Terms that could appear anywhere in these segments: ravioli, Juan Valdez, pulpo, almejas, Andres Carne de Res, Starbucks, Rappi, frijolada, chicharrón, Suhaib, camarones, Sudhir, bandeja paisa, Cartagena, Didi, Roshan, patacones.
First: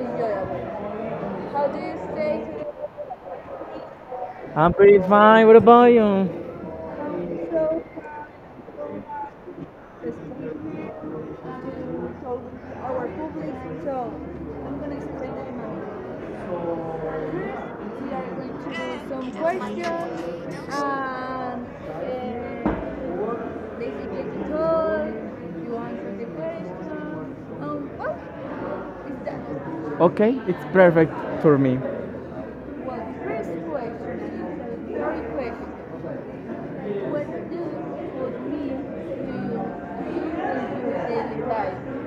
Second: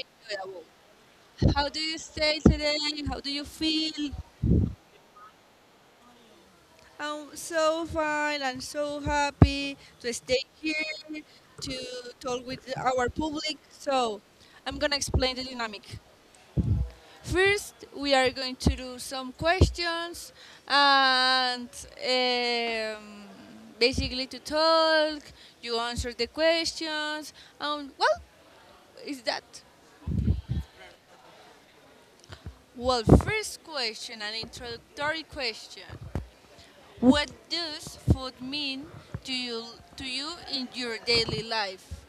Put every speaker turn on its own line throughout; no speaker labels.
enjoyable. How do you stay today? How do you feel?
I'm pretty fine. What about you?
I'm so fine and so happy to stay here to talk with our public. So I'm gonna explain the dynamic. First, we are going to do some questions and um, basically to talk. You answer the questions. And is that?
Okay, it's perfect for me.
Well, first question, an introductory question. What does food mean to you to you in your daily life?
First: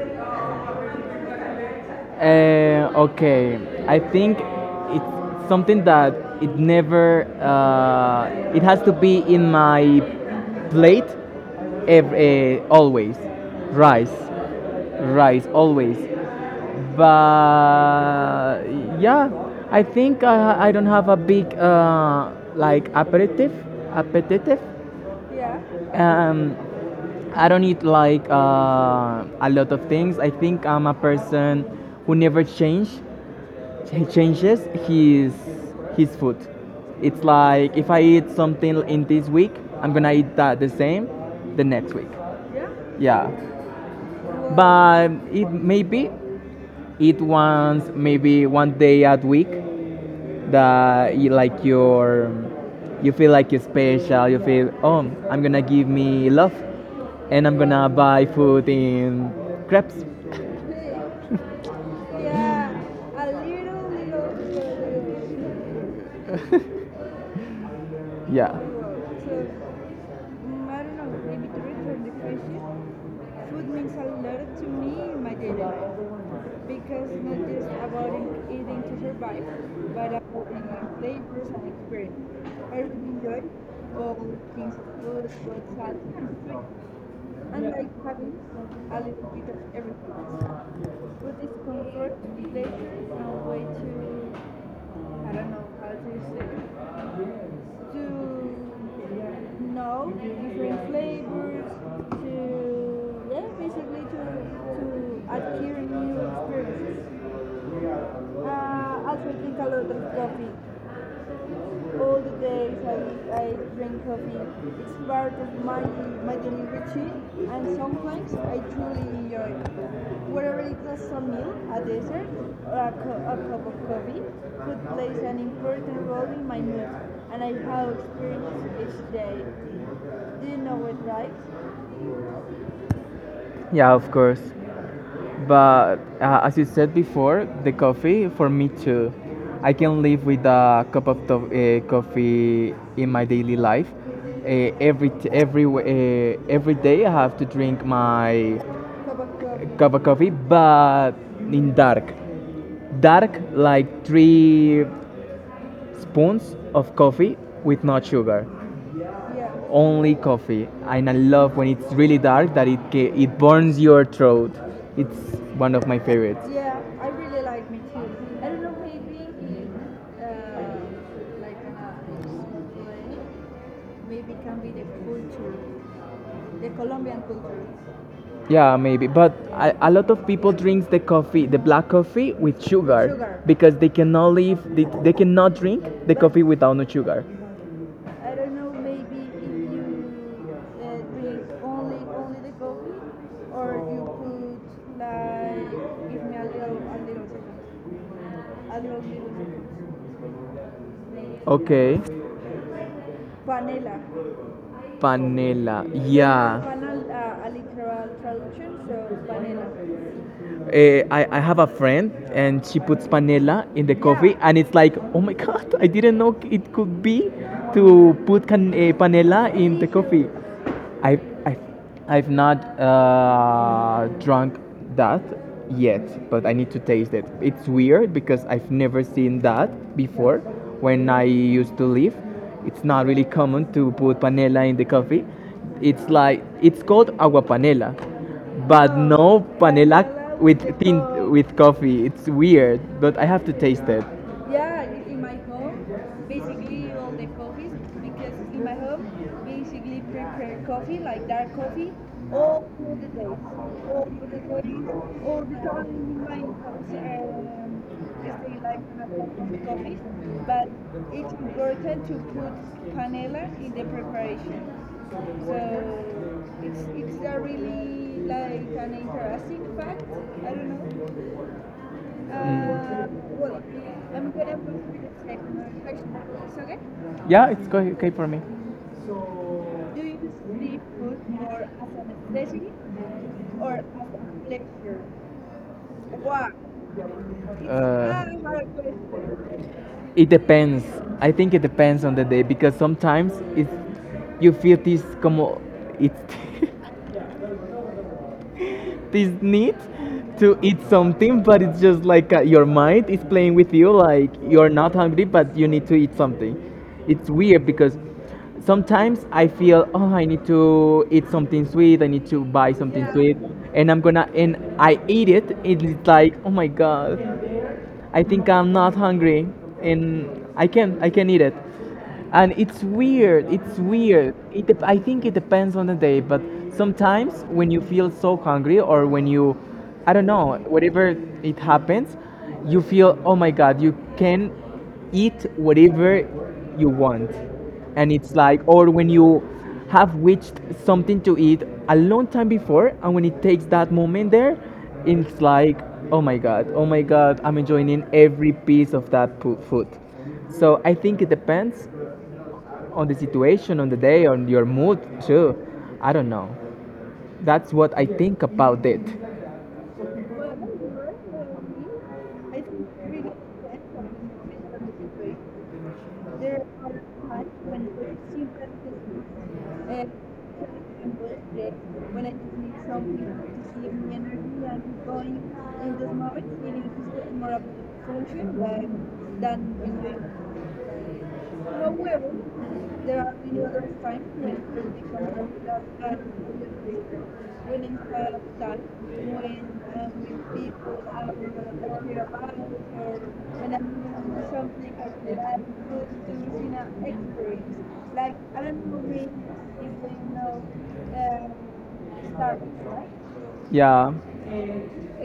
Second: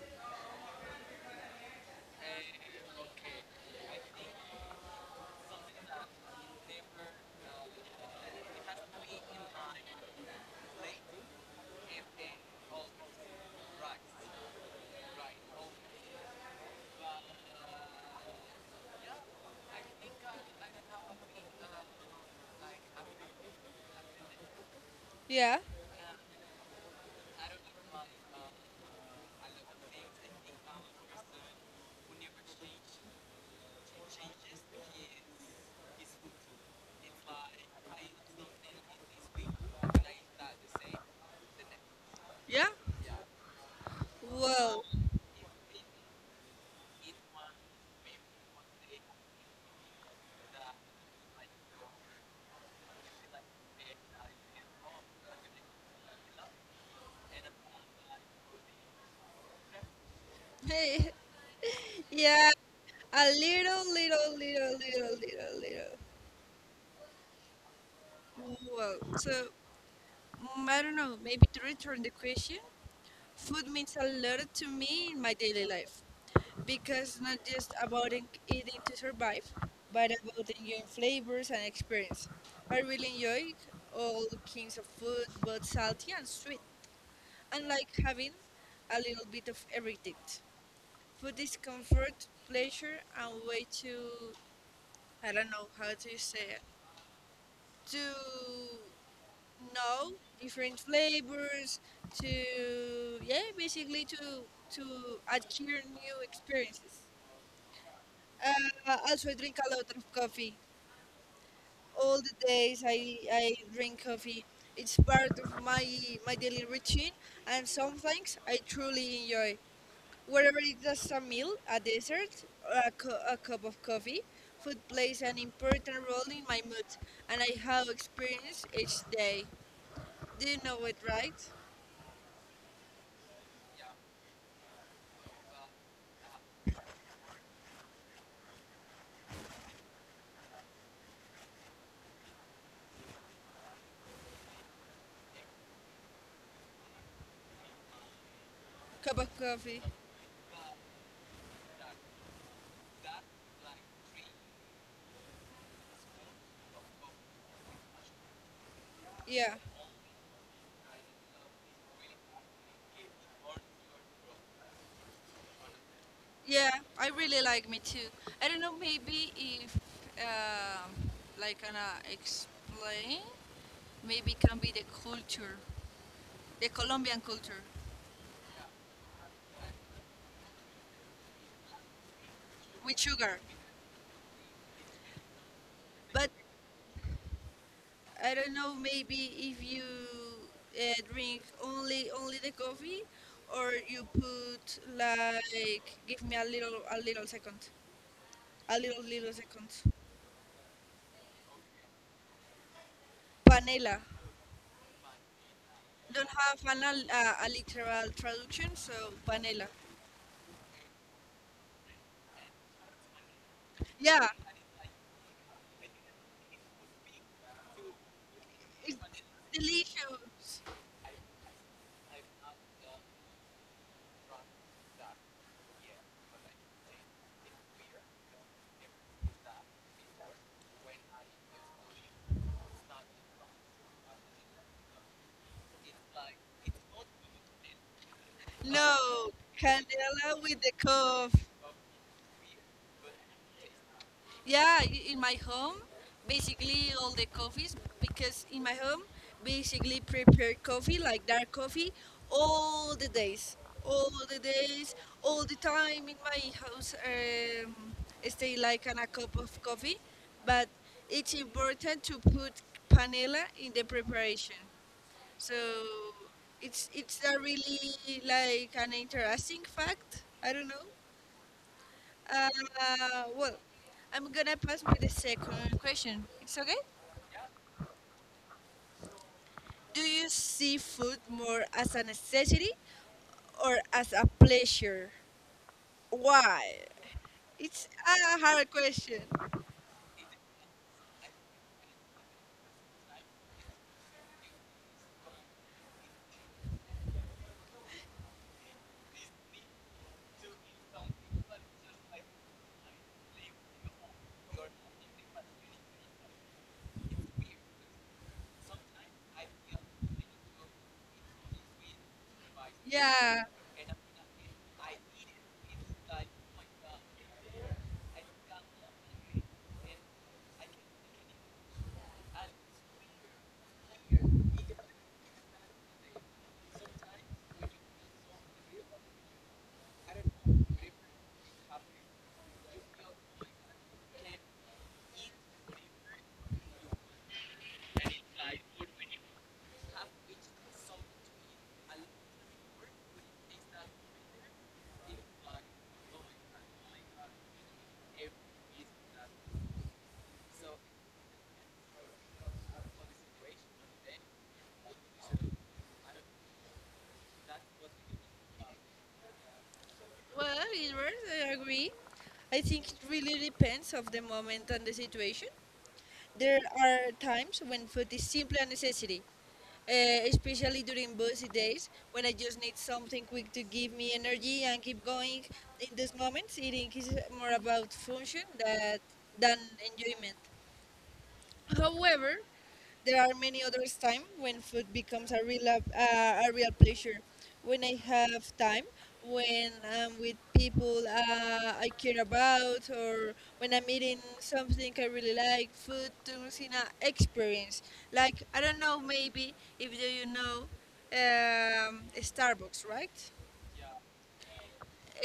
Okay, I think it's something that it never. It has to be in my plate, always. Rice, rice, always. But yeah, I think I don't have a big like aperitif.
Yeah.
Um, I don't eat like a lot of things. I think I'm a person who never change he changes his food. It's like if I eat something in this week, I'm gonna eat that the same the next week.
Yeah.
Yeah,
Well.
but it maybe eat once, maybe one day a week that you feel like you're special. You feel, oh, I'm gonna give me love, and I'm gonna buy food in crepes.
Yeah. A little, little, little, little, little, little.
Yeah,
Well, so mm, I don't know, maybe to return the question, food means a lot to me in my daily life because not just about eating to survive, but about enjoying flavors and experience. I really enjoy all kinds of food, both salty and sweet, and like having a little bit of everything. Food is comfort, pleasure, and way to, I don't know how to say it, to no, different flavors to yeah, basically to adhere new experiences. Also, I drink a lot of coffee. All the days I drink coffee. It's part of my daily routine, and some things I truly enjoy. Whether it's a meal, a dessert, or a, a cup of coffee, food plays an important role in my mood, and I have experienced each day. Do you know it, right?
yeah, of course. But as you said before, the coffee for me too. I can live with a cup of coffee in my daily life. Every t- every w- Every day I have to drink my
Cup of coffee.
cup of coffee. But in dark, like 3 spoons of coffee with no sugar.
Yeah.
Only coffee, and I love when it's really dark, that it burns your throat. It's one of my favorites.
Yeah, I really like me too. I don't know, maybe if, um, like, gonna explain, maybe can be the culture, the Colombian culture
Yeah, maybe. But a lot of people drinks the coffee, the black coffee with
with sugar.
sugar, because they cannot live, they cannot drink the
But
coffee without no sugar.
I don't know, maybe if you drink only the coffee, or you put like, give me a little second, a little second,
Okay.
panela.
Panela.
Don't
Yeah.
have an a literal traduction, so vanilla.
I have a friend and she puts panela in the
Yeah,
coffee and it's like, oh my god, I didn't know it could be to put
it's
panela in the coffee.
delicious.
I, I I've not drunk that yet, but I need to taste it. It's weird because I've never seen that before. When I used to live, it's not really common to put panela in the coffee. It's like it's called agua panela, but
No,
no panela
candela
with
with the
tint,
cove.
with coffee. It's weird, but I have to taste it.
Yeah, in my home, basically all the coffees because in my home, basically prepare coffee like dark coffee all the days, all the days, all the time in my house. I stay like on a cup of coffee, but it's important to put panela in the preparation. So it's a really like an interesting fact. I don't know. Uh, well, I'm gonna pass with the second question. It's okay?
Yeah, it's okay for me.
Do you see food more as a necessity or as a pleasure? Why? It's
Uh,
a hard question.
it depends. I think it depends on the day because sometimes it's you feel this como it's this need to eat something, but it's just like your mind is playing with you, like you're not hungry, but you need to eat something. It's weird because sometimes I feel, oh, I need to eat something sweet, I need to buy something sweet,
Yeah.
and I eat it, and it's like, oh my god, I think I'm not hungry and I can eat it. And it's weird. It's weird. I think it depends on the day, but sometimes when you feel so hungry or when you, I don't know, whatever it happens, you feel, oh my god, you can eat whatever you want. And it's like, or when you have wished something to eat a long time before, and when it takes that moment there, it's like, oh my god, oh my god, I'm enjoying every piece of that food. So I think it depends on the situation, on the day, on your mood too. I don't know, that's what I think about it.
Well, Edward, I agree. I think it really depends of the moment and the situation. There are times when food is simply a necessity, uh, especially during busy days when I just need something quick to give me energy and keep going. In those moments, eating is more about function that, than enjoyment. However, there are many others time when food becomes a real pleasure. When I have time, when I'm with people I care about, or when I'm eating something I really like, food turns in an experience. Like I don't know, maybe if do you know Starbucks, right?
Yeah.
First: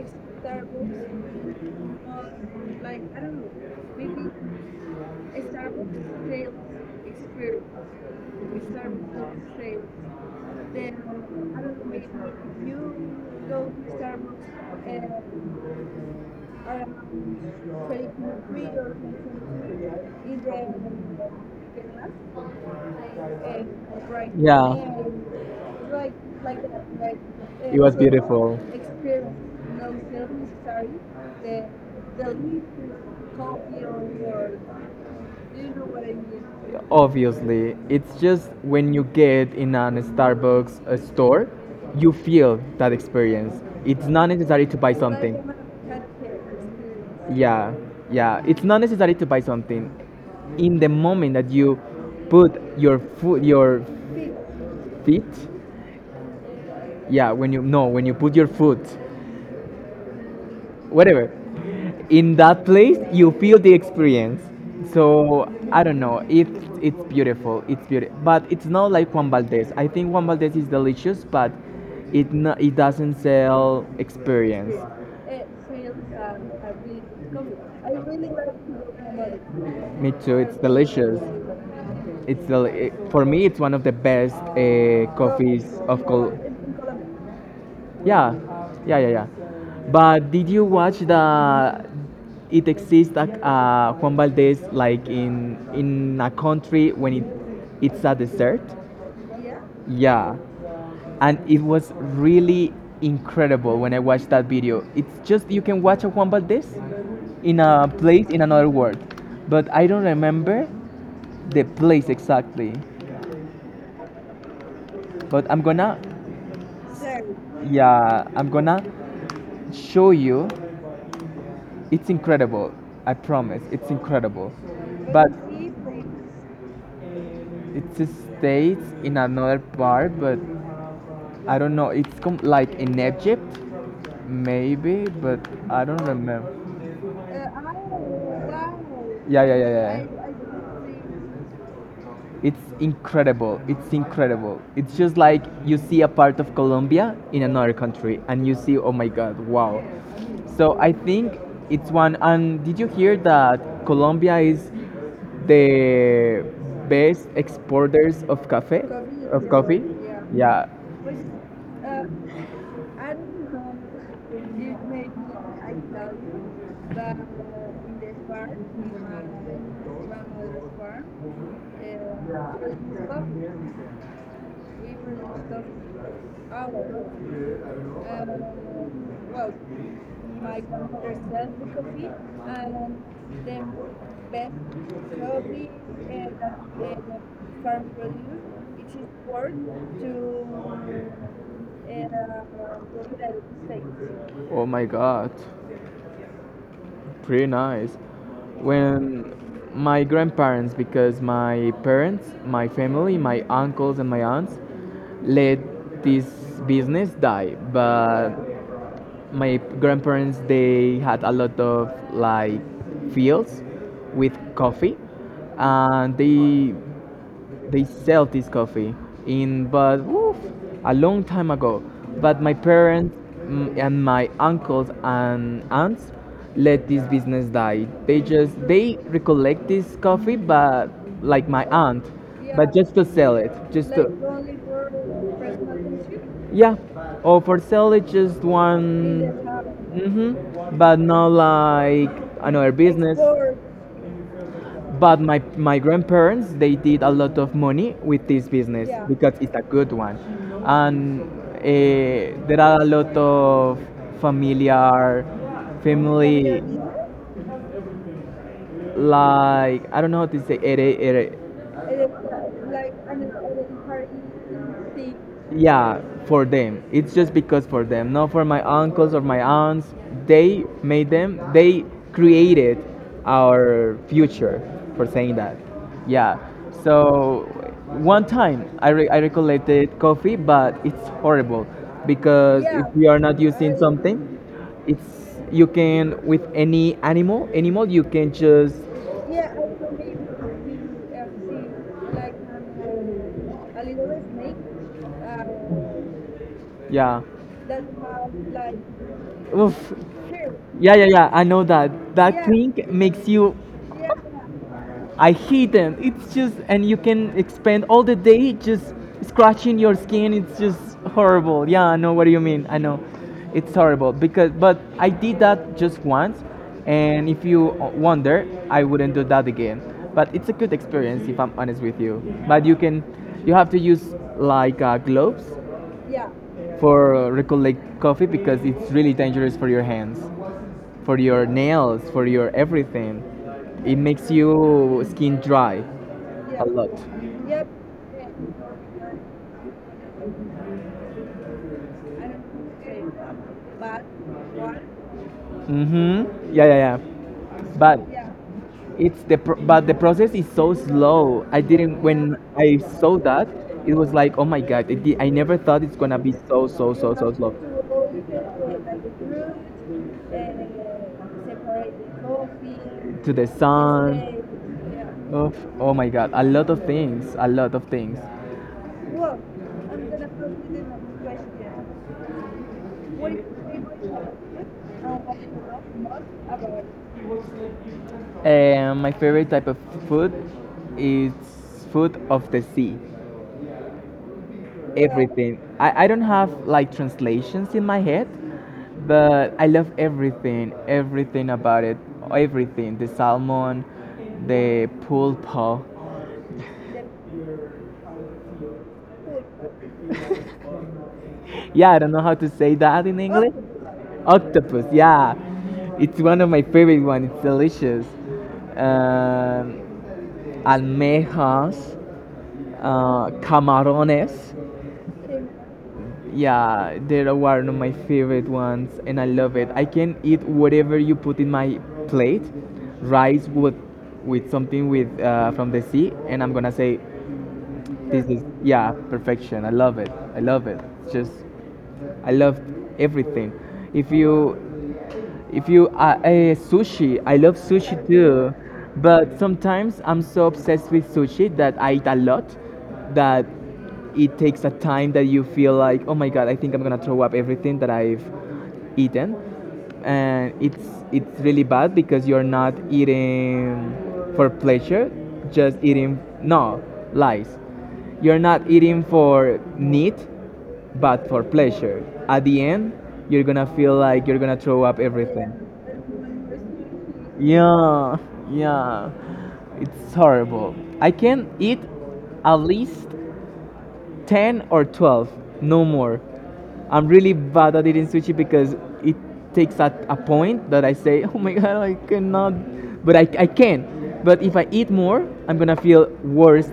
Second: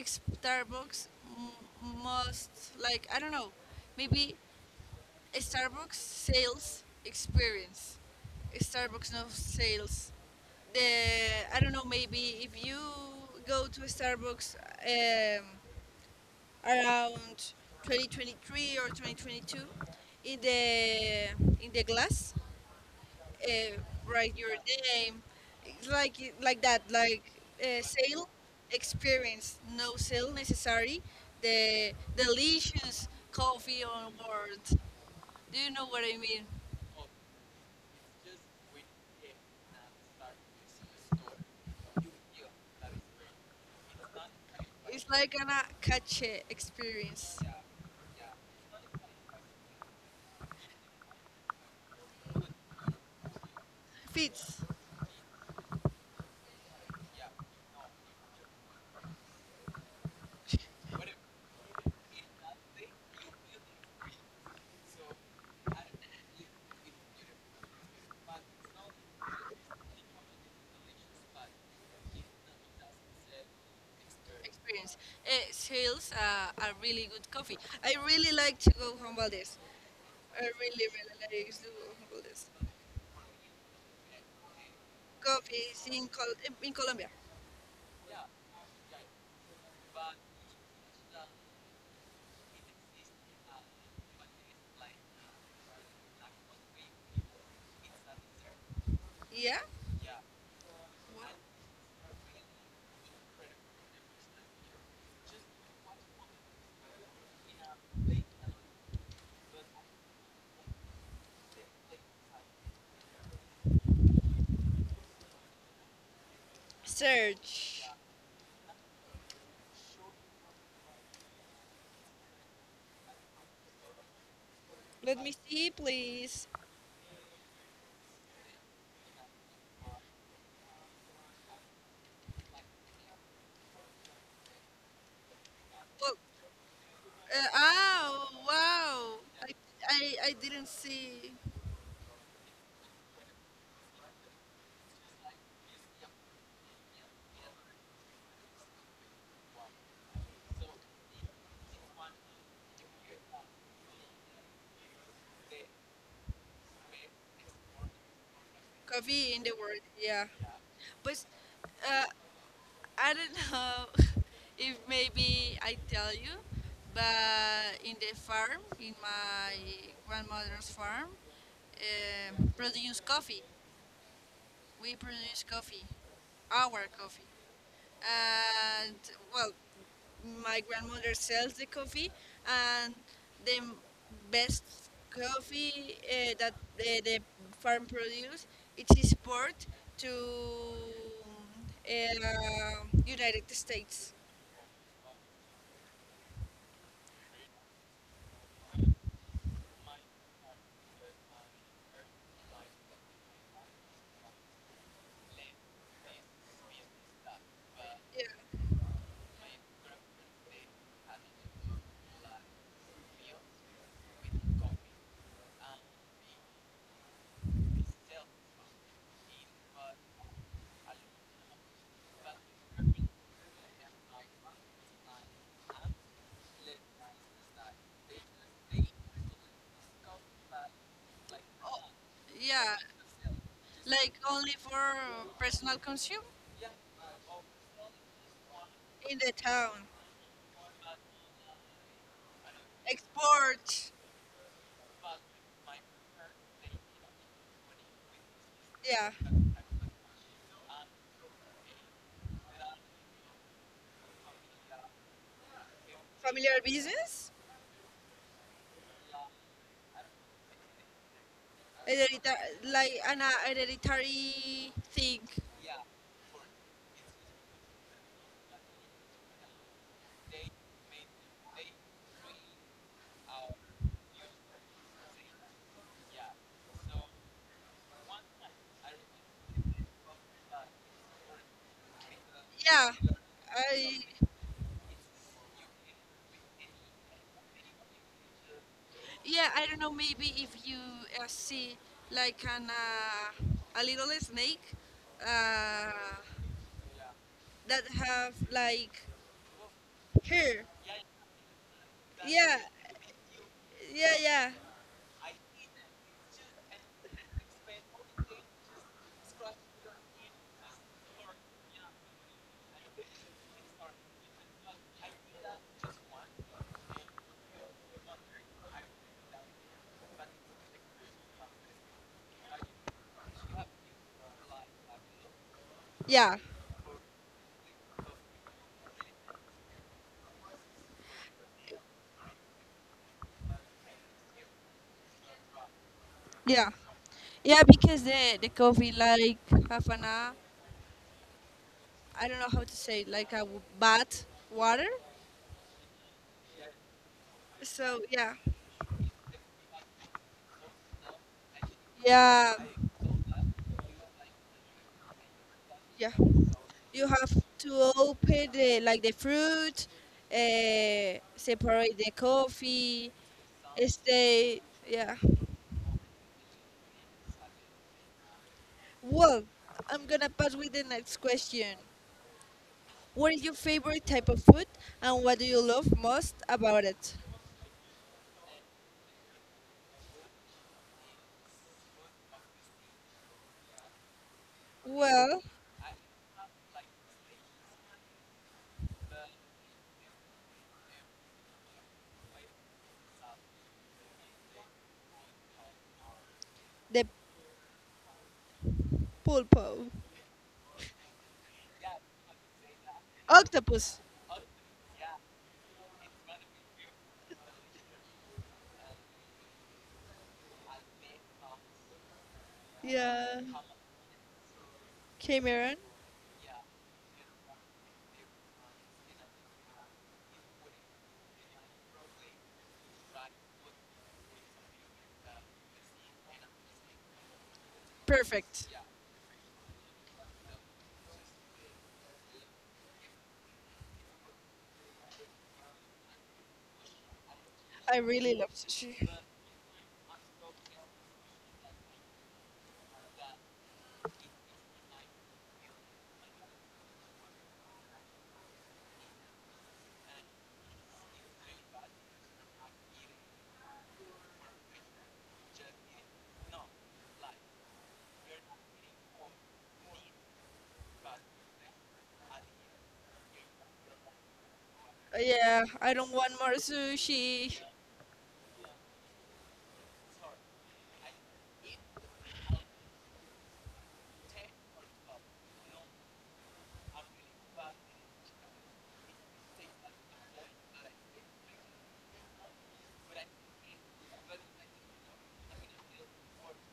Starbucks must like I don't know, maybe a Starbucks sales experience. A Starbucks no sales. The I don't know. Maybe if you go to a Starbucks around 2023 or 2022, in the glass, uh, write your
Yeah.
name. It's like that. Like
It was
sale
beautiful.
experience. No sale necessary. The delicious coffee on board. Do you know what I mean?
Obviously, it's just when you get in a Starbucks store, you feel that experience. It's not necessary to buy like
It's like an
something.
cache experience.
Yeah, yeah. It's not necessary to buy something. In the moment that you put your
Fits.
feet, yeah, when you, no, when you put your foot whatever in that place, you feel the experience. So I don't know, it's beautiful, it's beautiful, but it's not like Juan Valdez. I think Juan Valdez is delicious, but it, no, it doesn't sell experience.
Experience. It sales a really good coffee. I really like to go home Valdez.
Me too,
I
it's
really, really
delicious.
like to go home
It's
Valdez.
for me it's one of the best coffees
Coffees
of
in,
Col-
In Colombia.
yeah, yeah, yeah, yeah. But did you watch the? It exists like Juan Valdez, like in a country when it it's a desert.
Yeah?
Yeah, and it was really incredible when I watched that video. It's just you can watch a Juan Valdez in a place in another world, but I don't remember the place exactly. But I'm gonna,
Search.
yeah, I'm gonna show you. It's incredible. I promise, it's incredible.
Let
But
me see, please.
it's a state in another part, but I don't know. It's like in Egypt, maybe, but I don't
Well,
remember. Uh,
uh, oh wow!
Yeah, yeah, yeah, yeah.
I didn't see
It's incredible. It's incredible. It's just like you see a part of Colombia in another country and you see, oh my god, wow. So I think it's one. And did you hear that Colombia is the best exporters of cafe? Coffee.
coffee in
Of
the world.
coffee? Yeah.
Yeah,
Yeah.
but uh, I don't know if maybe I tell you, but in the farm, in my grandmother's farm, produce coffee. We produce coffee, our coffee. And well, my grandmother sells the coffee, and the best coffee that the farm produce it is export to United States.
Oh my god. Pretty nice. When my grandparents, because my parents, my family, my uncles and my aunts, let this business die. But
Yeah,
my grandparents, they had a lot of like fields with coffee, and they sell this coffee in, but oof, a long time ago. But my parents, mm, and my uncles and aunts let this business die. They just, they recollect this coffee, but like my aunt, but
yeah,
just to sell it, just to,
like only for personal consume
yeah, or for sell it just
in
one.
the town.
Mm-hmm, but not like another business.
Export,
But my grandparents, they did a lot of money with this business
yeah,
because it's a good one. And there are a lot of familiar
familiar
family,
business,
like I don't know how to say,
heredita- like an hereditary thing.
yeah, for them it's just because for them, not for my uncles or my aunts. They made them they created our future, for saying that. Yeah. So one time I recollected coffee, but it's horrible because if
Yeah,
you are not using
I
something, it's you can with any animal, you can just,
yeah I don't know. Maybe if you see like an a little snake uh,
yeah.
that have like
Oof.
hair.
Yeah, yeah, yeah, I know that, that
Yeah,
thing makes you,
yeah, yeah,
I hate them. It's just, and you can spend all the day just scratching your skin. It's just horrible. Yeah, I know what do you mean. I know, it's horrible because, but I did that just once, and if you wonder, I wouldn't do that again. But it's a good experience, if I'm honest with you. But you can, you have to use like gloves
yeah,
for recollect coffee because it's really dangerous for your hands, for your nails, for your everything. It makes you skin dry a
yeah,
lot.
yeah. Because the coffee like have an I don't know how to say it, like a bad water.
Mhm. Yeah, yeah, yeah. But
So yeah,
it's but the process is so slow. I didn't, when
yeah,
I saw that, it was like, oh my god. I never thought it's
yeah.
gonna be so so
You
so
have
so slow
to open the, like the fruit, separate the coffee,
to the sun.
stay. Yeah.
Oof, oh my god, a lot of things, a lot of things.
Well, I'm gonna pass with the next question. What is your favorite type of food, and what do you love most about it?
My favorite type of food is food of the sea.
Well,
Everything. I don't have like translations in my head, but I love everything, everything about it. Everything. The salmon, the pulpo.
the pulpo,
Yeah, I don't know how to say that in English.
octopus.
Octopus, yeah. It's one of my favorite ones. It's delicious. Um, almejas,
Yeah,
camarones.
Cameron.
Yeah, they're one of my favorite ones, and I love it. I can eat whatever you put in my plate, rice with something with from the sea, and I'm gonna say, this is,
Perfect.
yeah, perfection. I love it. I love it. It's just I love everything. If you if you Sushi, I love sushi
I really love
too,
sushi.
but sometimes I'm so obsessed with sushi that I eat a lot, that it takes a time that you feel like, oh my god, I think I'm gonna throw up everything that I've eaten, and it's really bad because you're not eating for pleasure, just eating, no lies. You're not eating for need but for pleasure. At the end, you're gonna feel like you're gonna throw up everything.
Yeah, I don't want more sushi.
Yeah, yeah. It's horrible. I can eat at least 10 or 12, no more. I'm really bad at eating sushi because it takes at a point that I say, oh my god, I cannot, but I can. But if I eat more, I'm gonna feel worse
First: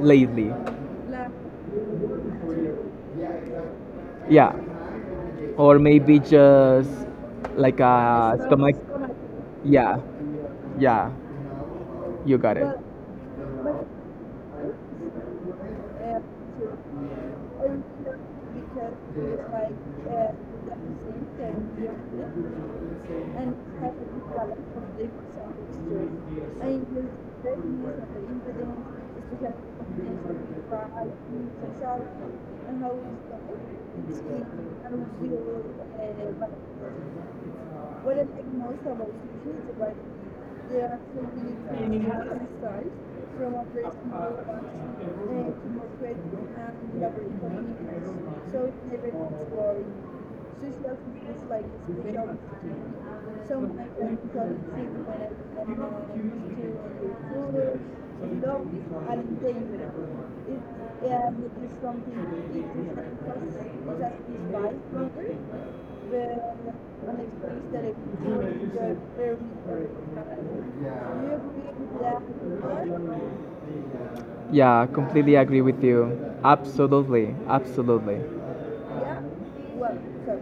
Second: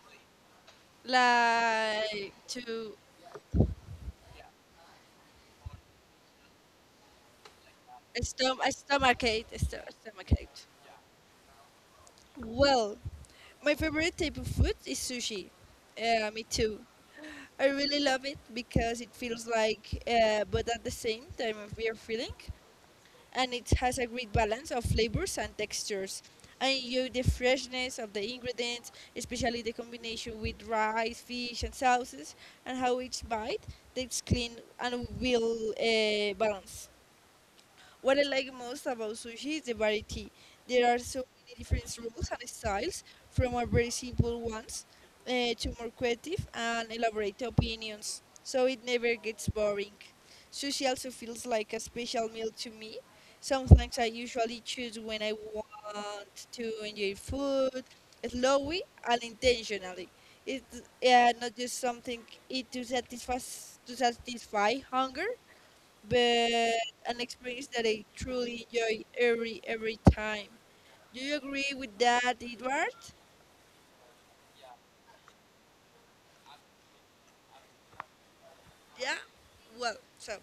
lately.
Like to
Yeah. Or maybe just like a stomach. Yeah,
Stomachache.
yeah, you got it.
Well, my favorite type of food is sushi. Me too. I really love it because it feels like, but at the same time, a weird feeling, and it has a great balance of flavors and textures. I enjoy the freshness of the ingredients, especially the combination with rice, fish, and sauces, and how each bite takes clean and will balance. What I like most about sushi is the variety. There are so many different rules and styles, from our very simple ones to more creative and elaborate opinions, so it never gets boring. Sushi also feels like a special meal to me. Sometimes I usually choose when I want to enjoy food, slowly and intentionally. It's not just something eat to satisfy hunger, but an experience that I truly enjoy every time. Do you agree with that, Edward?
Yeah, completely agree with you. Absolutely, absolutely.
Yeah. Well, so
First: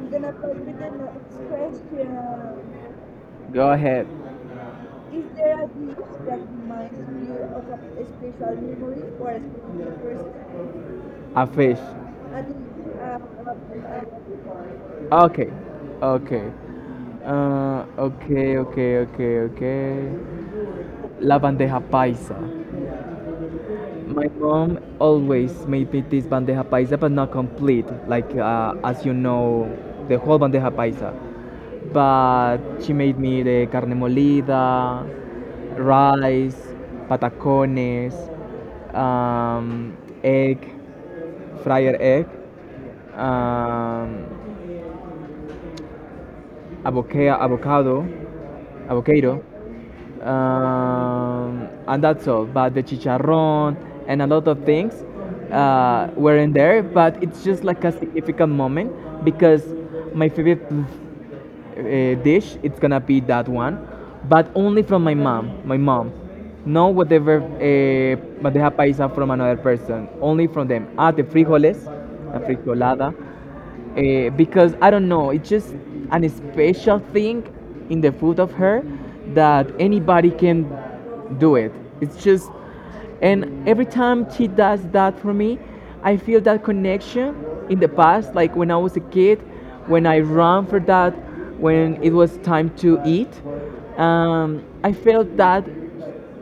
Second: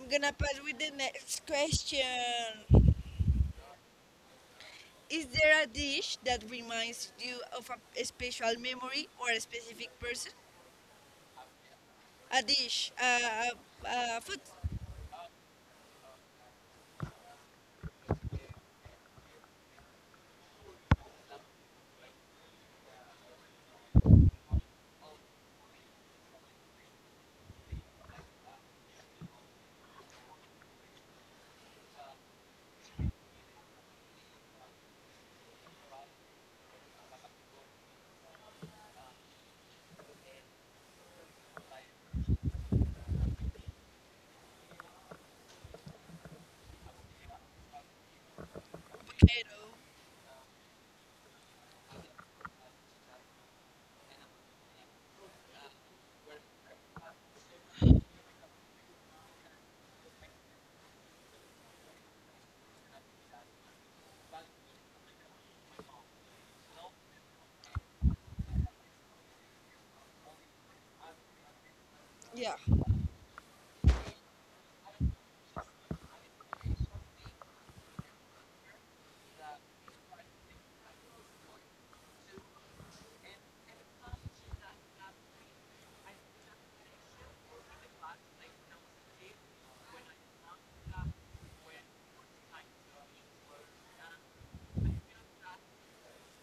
I'm gonna pass with the next question.
Go ahead.
Is there a dish that reminds you of a special memory or a specific person?
A fish.
A dish, a food,
Okay, okay. Okay. La bandeja paisa. My mom always made me this bandeja paisa, but not complete. Like, as you know, the whole bandeja paisa. But she made me the carne molida, rice, patacones, um, egg, fryer egg, um, avocado,
a
avocado,
potato.
and that's all. But the chicharrón and a lot of things were in there, but it's just like a significant moment because my favorite dish it's gonna be that one, but only from my mom. My mom, no whatever bandeja paisa from another person, only from them. Ah, the frijoles, la
Yeah,
frijolada, because I don't know, it's just an special thing in the food of her that anybody can do it. It's just, and every time she does that for me, I feel that connection in the past, like when I was a kid, when I ran for that, when it was time to eat. I felt that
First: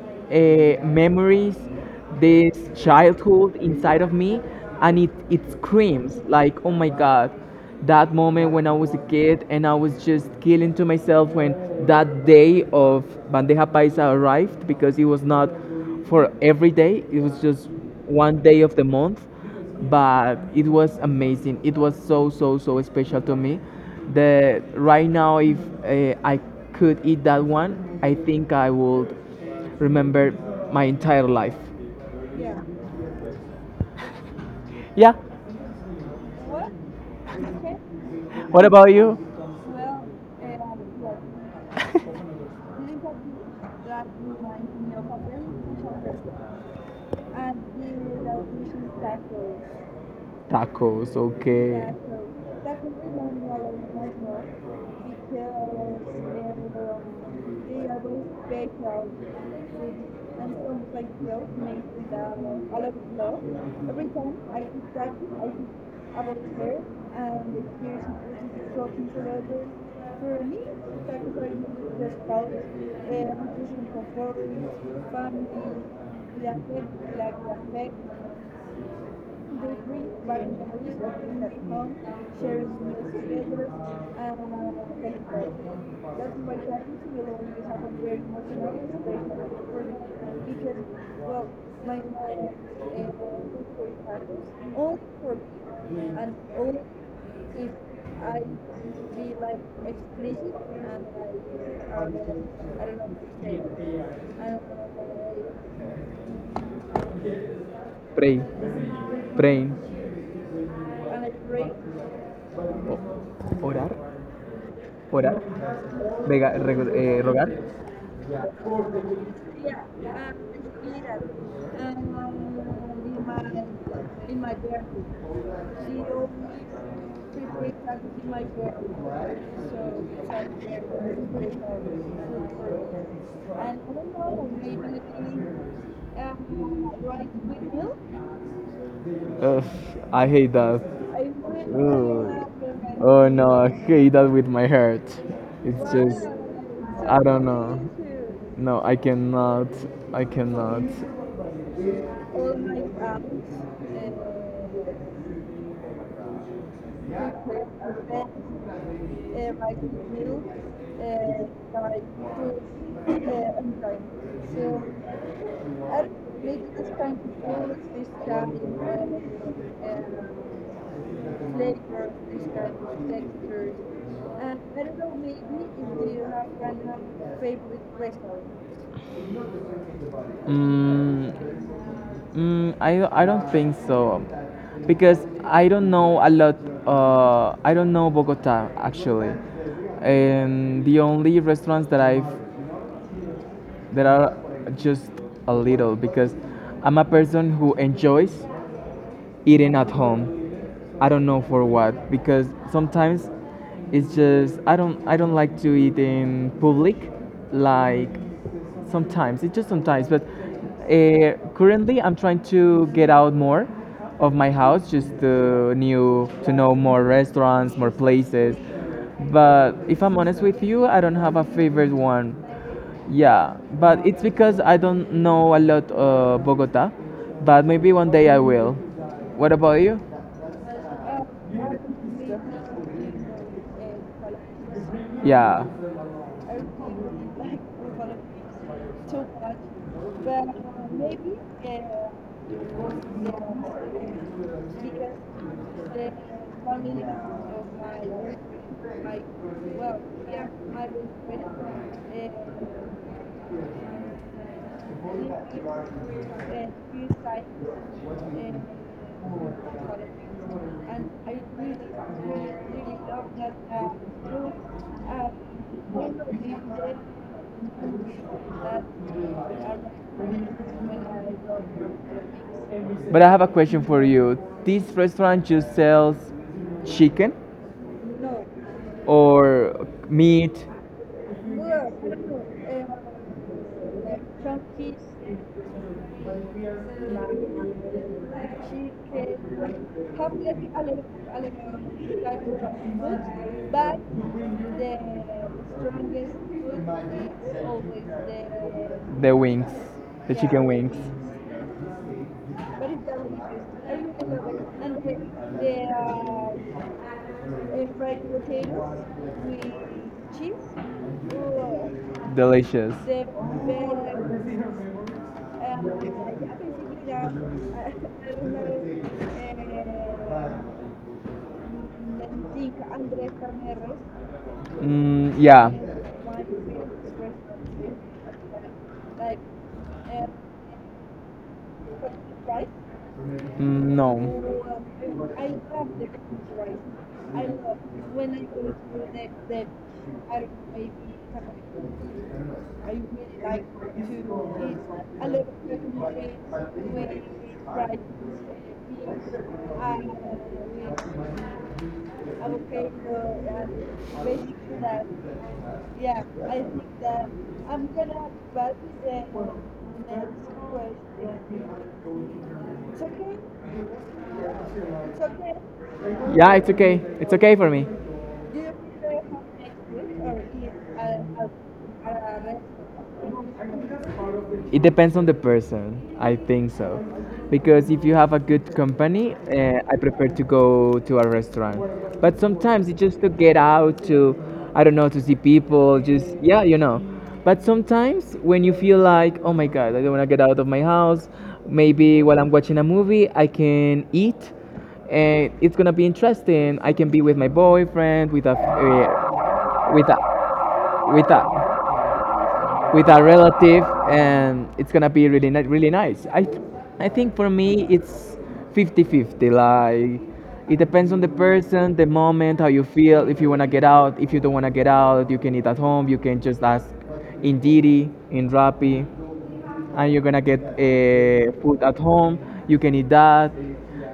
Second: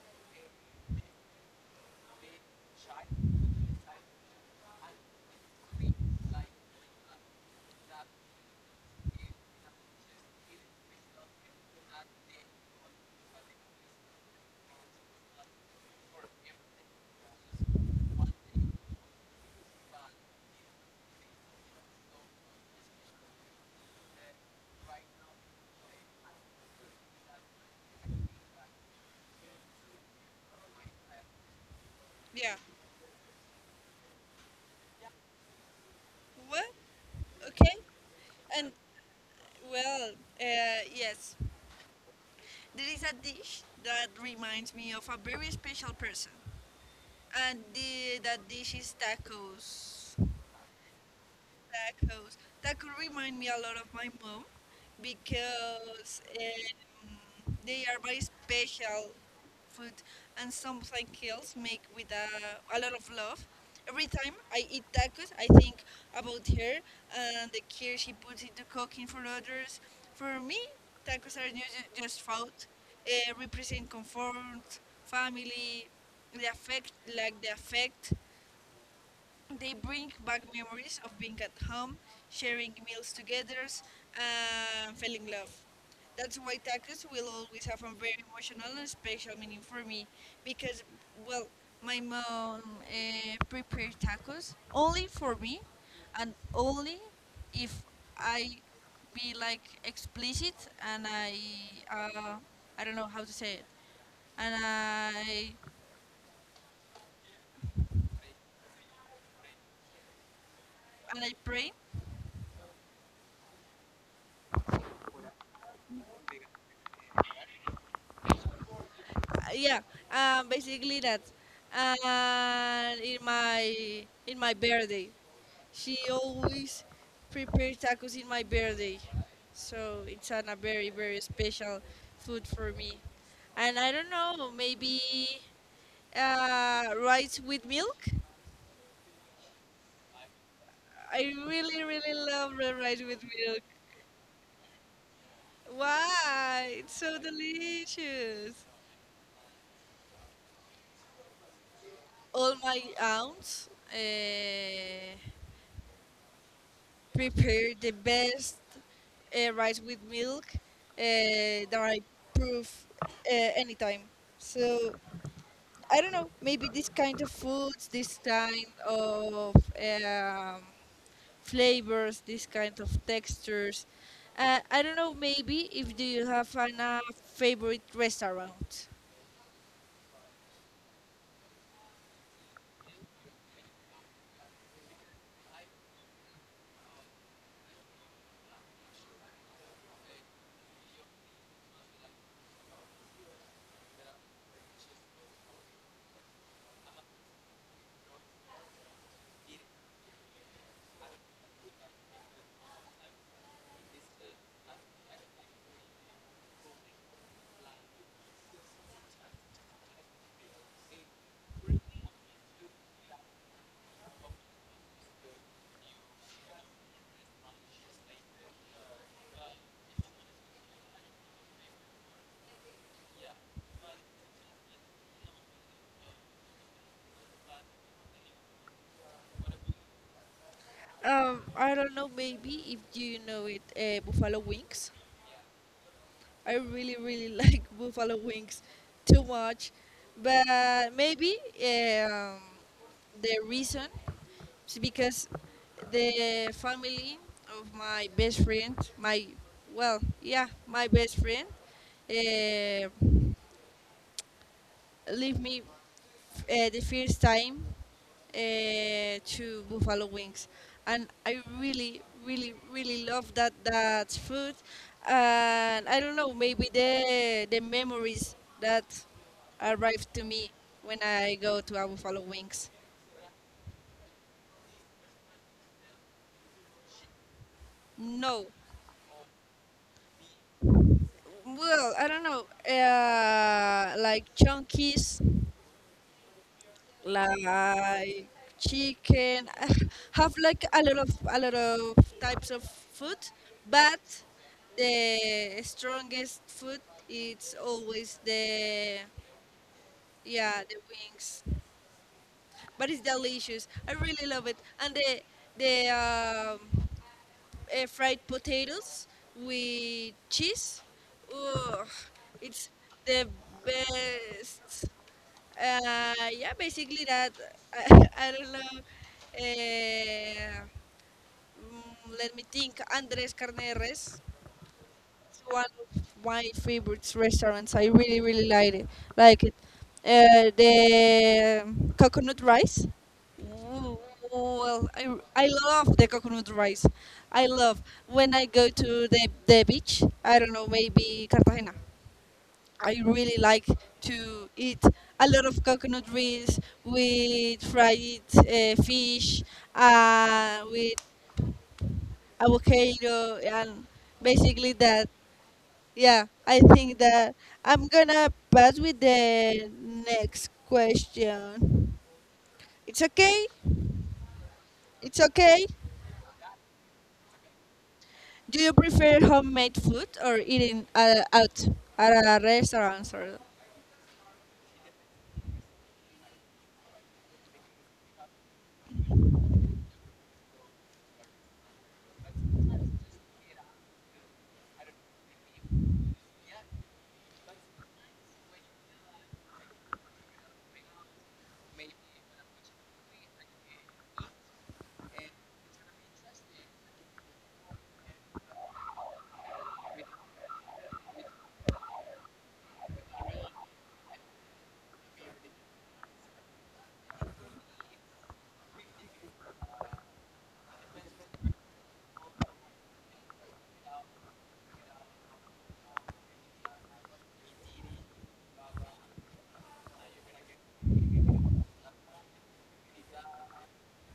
uh, memories, this childhood inside of me, and it screams like, oh my god, that moment when I was a kid and I was just killing to myself when that day of bandeja paisa arrived because it was not for every day; it was just one day of the month, but it was amazing, it was so so so special to me that right now if I could eat that one I think I would remember my entire life.
yeah.
Yeah.
What? Okay.
What
And
about you?
well, yes. There is a dish that reminds me of a very special person, and that dish is tacos
Tacos, okay.
tacos. That could remind me a lot of my mom because they are very special food and something else make with a lot of love. Every time I eat tacos, I think about her and the care she puts into cooking for others. For me, tacos are just food, represent comfort, family, the affect, like the affect they bring back memories of being at home, sharing meals together, and feeling love. That's why tacos will always have a very emotional and special meaning for me because, well, my mom prepared tacos only for me and only if I be like explicit and I, uh, I don't know how to say it, and I,
Pray, praying,
and I pray.
o- orar, orar, rogar.
Yeah, basically that. And in my birthday, she always prepares tacos in my birthday, so it's an, a very very special food for me. And I don't know, maybe rice with milk.
Ugh, I hate that.
I really really love the
Ugh.
rice with
Oh no,
milk.
I hate that with my heart. It's just,
Why? It's so
I don't know.
delicious.
No, I cannot. I cannot.
All my aunts uh, prepare the best rice with milk that I prove anytime. So I don't know, maybe this kind of foods, this kind of flavors, this kind of textures. I don't know, maybe if do you have an, favorite restaurant?
Mm, I don't think so because I don't know a lot. I don't know Bogota actually, and the only restaurants that I've that are just a little because I'm a person who enjoys eating at home. I don't know for what because sometimes it's just I don't like to eat in public, like sometimes it's just sometimes, but currently I'm trying to get out more of my house just to new to know more restaurants, more places, but if I'm honest with you I don't have a favorite one. Yeah, but it's because I don't know a lot Bogota, but maybe one day I will. What about you?
I don't know, maybe if you know it, Buffalo Wings.
Yeah.
I really, really like buffalo wings too much. But maybe um, the reason is because the family of my best friend, my, well, yeah, my best friend, uh, leave me the first time to buffalo wings and I really really really love that food and I don't know maybe the memories that arrive to me when I go to a buffalo wings.
But I have a question for you. This restaurant just sells chicken
No
or meat?
well I don't know like chunkies like chicken. I have like a lot of types of food, but the strongest food it's always the
The wings.
yeah the wings. But it's delicious. I really love it, and the um, fried potatoes with cheese. Ugh, it's
Delicious.
the best. Yeah, basically that. I don't know. Uh, mm, let me think. Andres Carne de Res
Mm,
it's one
yeah.
of my favorite restaurants. I really, really like it. Like it. The coconut rice.
Mm.
Ooh, well, I love the coconut rice. I love when I go to the beach. I don't know, maybe Cartagena. I really like to eat a lot of coconut rice with fried fish, with avocado, and basically that yeah, I think that I'm gonna pass with the next question. It's okay. It's okay.
Yeah, it's okay. It's okay for me.
Do you prefer homemade food or eating out at a restaurant? Or...
It depends on the person, I think so. Because if you have a good company, I prefer to go to a restaurant. But sometimes it's just to get out, to, I don't know, to see people, just, yeah, you know. But sometimes when you feel like, oh my God, I don't want to get out of my house, maybe while I'm watching a movie, I can eat. And it's going to be interesting. I can be with my boyfriend, with a, with a, with a, with a relative, and it's gonna be really really nice. I think for me it's 50-50. Like it depends on the person, the moment, how you feel. If you wanna get out, if you don't wanna get out, you can eat at home. You can just ask in Didi, in Rappi, and you're gonna get food at home. You can eat that,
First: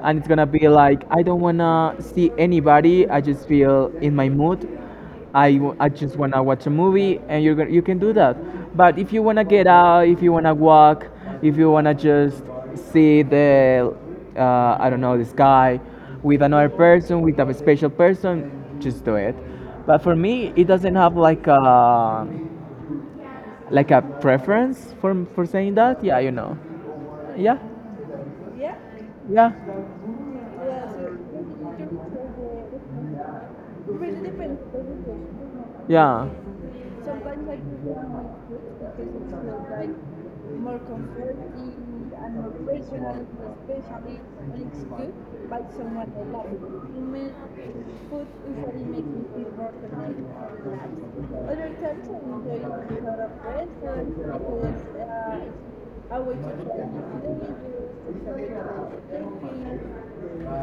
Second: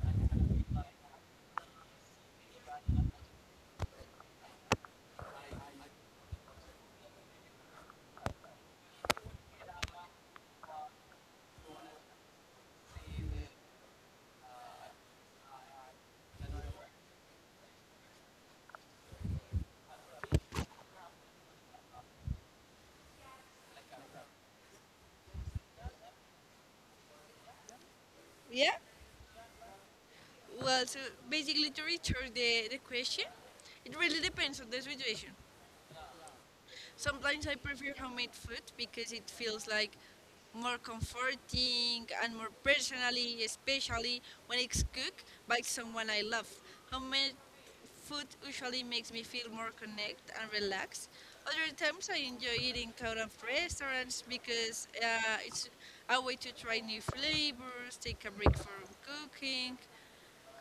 and it's gonna be like I don't wanna see anybody. I just feel in my mood. I just wanna watch a movie, and you can do that. But if you wanna get out, if you wanna walk, if you wanna just see the I don't know, the sky with another person, with a special person, just do it. But for me, it doesn't have like a preference for saying that? Yeah, you know. Yeah,
Yeah.
yeah.
Well, so basically, to return the question, it really depends on the situation.
Yeah,
Sometimes I prefer homemade food because it feels like more comforting and more personally, especially when it's cooked by someone I love. Homemade food usually makes me feel more connected and relaxed. Other times I enjoy eating out of restaurants because it's a way to try new flavors, take a break from cooking,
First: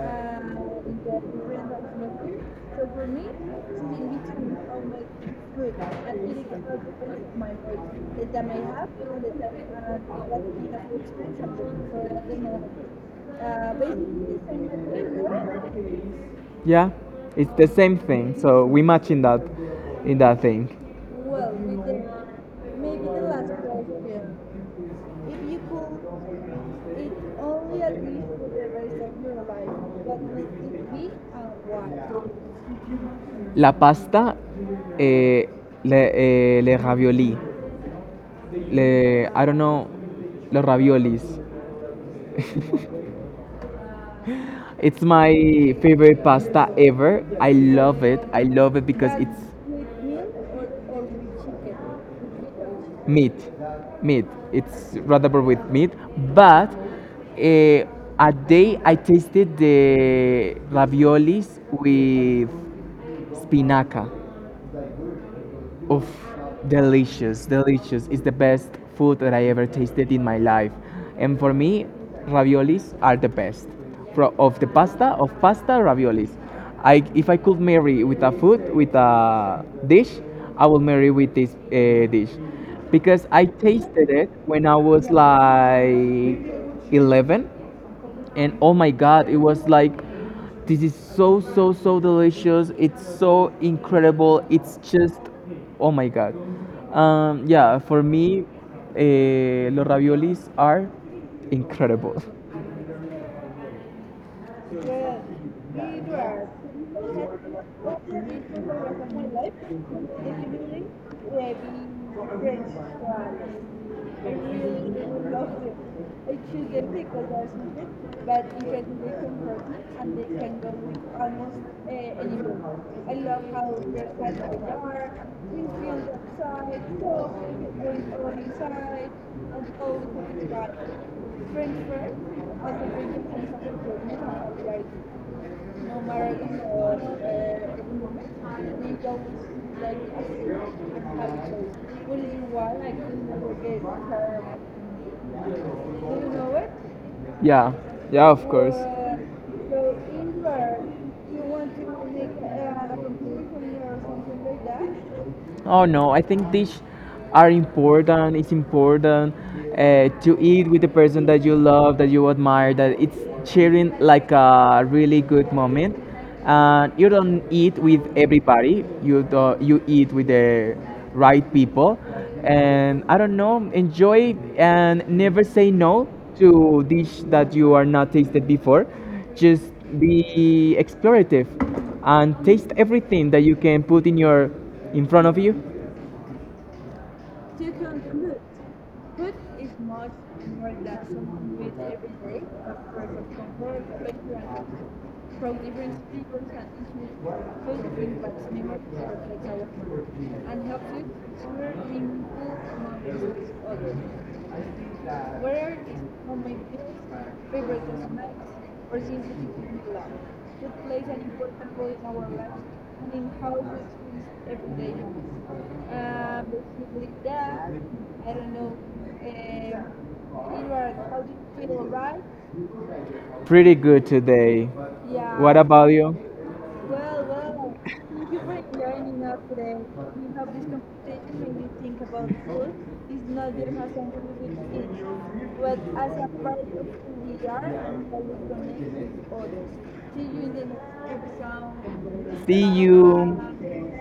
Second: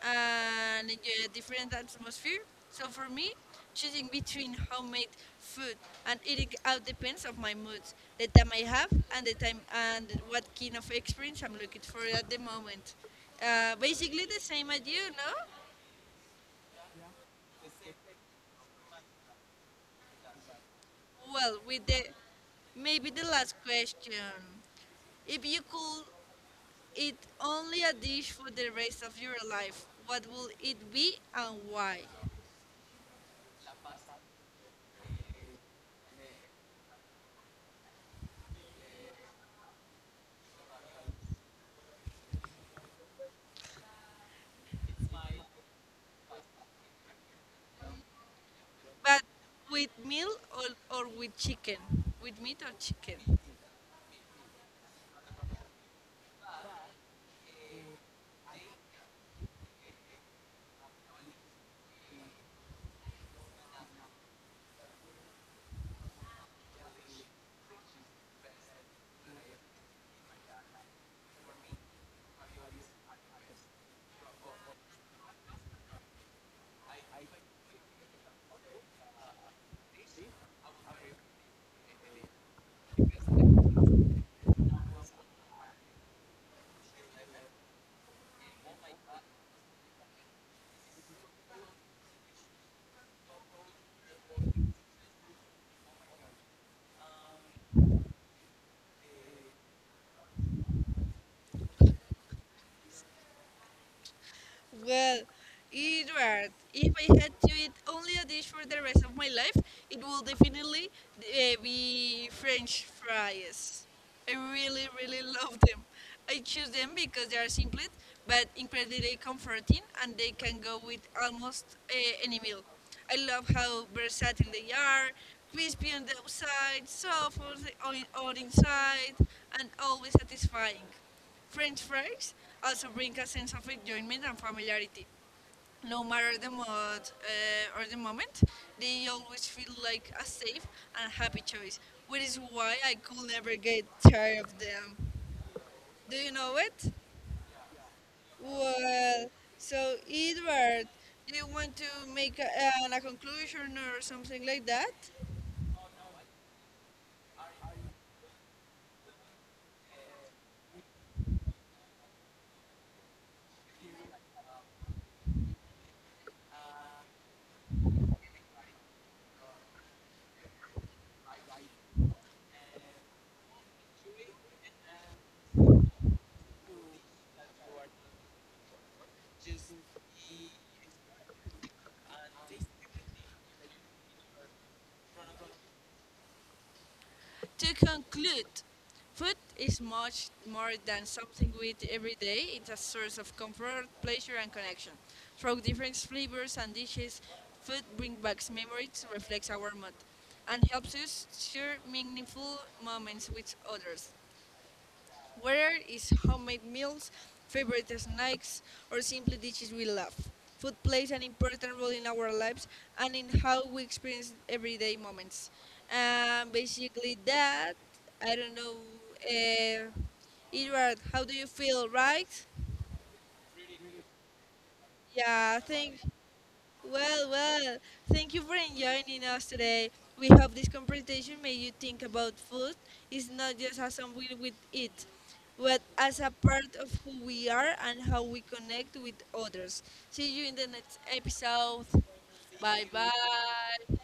and a different atmosphere. So for me, choosing between homemade food and eating out depends on my moods, the time I have, and the time and what kind of experience I'm looking for at the moment. Basically the same as you, no?
yeah, it's the same thing. So we match in that thing.
Well, with the maybe the last question. If you could eat only a dish for the rest of your life, what would it be and why?
La pasta, eh, eh, le ravioli, le I don't know, los raviolis. It's my favorite pasta ever. I love it. I love it because
But
it's
with meal or with chicken? With meat or
meat
chicken?
meat, it's rather with meat, but eh, a day I tasted the raviolis with spinaca. Oof, delicious, delicious. It's the best food that I ever tasted in my life. And for me, raviolis are the best. Of pasta, raviolis. I, if I could marry with a food, with a dish, I will marry with this dish. Because I tasted it when I was like 11, and oh my god it was like this is so so so delicious, it's so incredible, it's just oh my god. Yeah, for me, eh, los raviolis are incredible.
Well, Edward, if I had to eat only a dish for the rest of my life, it will definitely be French fries. I really, really love them. I choose them because they are simple, but incredibly comforting, and they can go with almost any meal. I love how versatile they are, crispy on the outside, soft on on inside, and always satisfying. French fries also bring a sense of enjoyment and familiarity. No matter the mood or the moment, they always feel like a safe and happy choice, which is why I could never get tired of them. Do you know it?
Yeah, yeah, of course.
Well, so Edward, do you want to make a conclusion or something like that?
Oh no, I think these are important. It's important to eat with the person that you love, that you admire, that it's sharing like a really good moment. And you don't eat with everybody. You do, you eat with the right people, and I don't know. Enjoy and never say no to dish that you are not tasted before, just be explorative and taste everything that you can put in your in front of you.
To conclude, food is much more than something we eat every day. It's a source of comfort, pleasure, and connection. Through different flavors and dishes, food brings back memories, reflects our mood, and helps us share meaningful moments with others. Whether it's homemade meals, favorite snacks, or simply dishes we love, food plays an important role in our lives and in how we experience everyday moments. Basically, that I don't know. Uh, Edward, how do you feel? Right?
Pretty good today.
Yeah,
What
I
about
think
you?
well, well, thank you for joining us today. We hope this conversation made you think about food is not just as something we eat, but as a part of who we are and how we connect with others. See you in the next episode. Bye bye.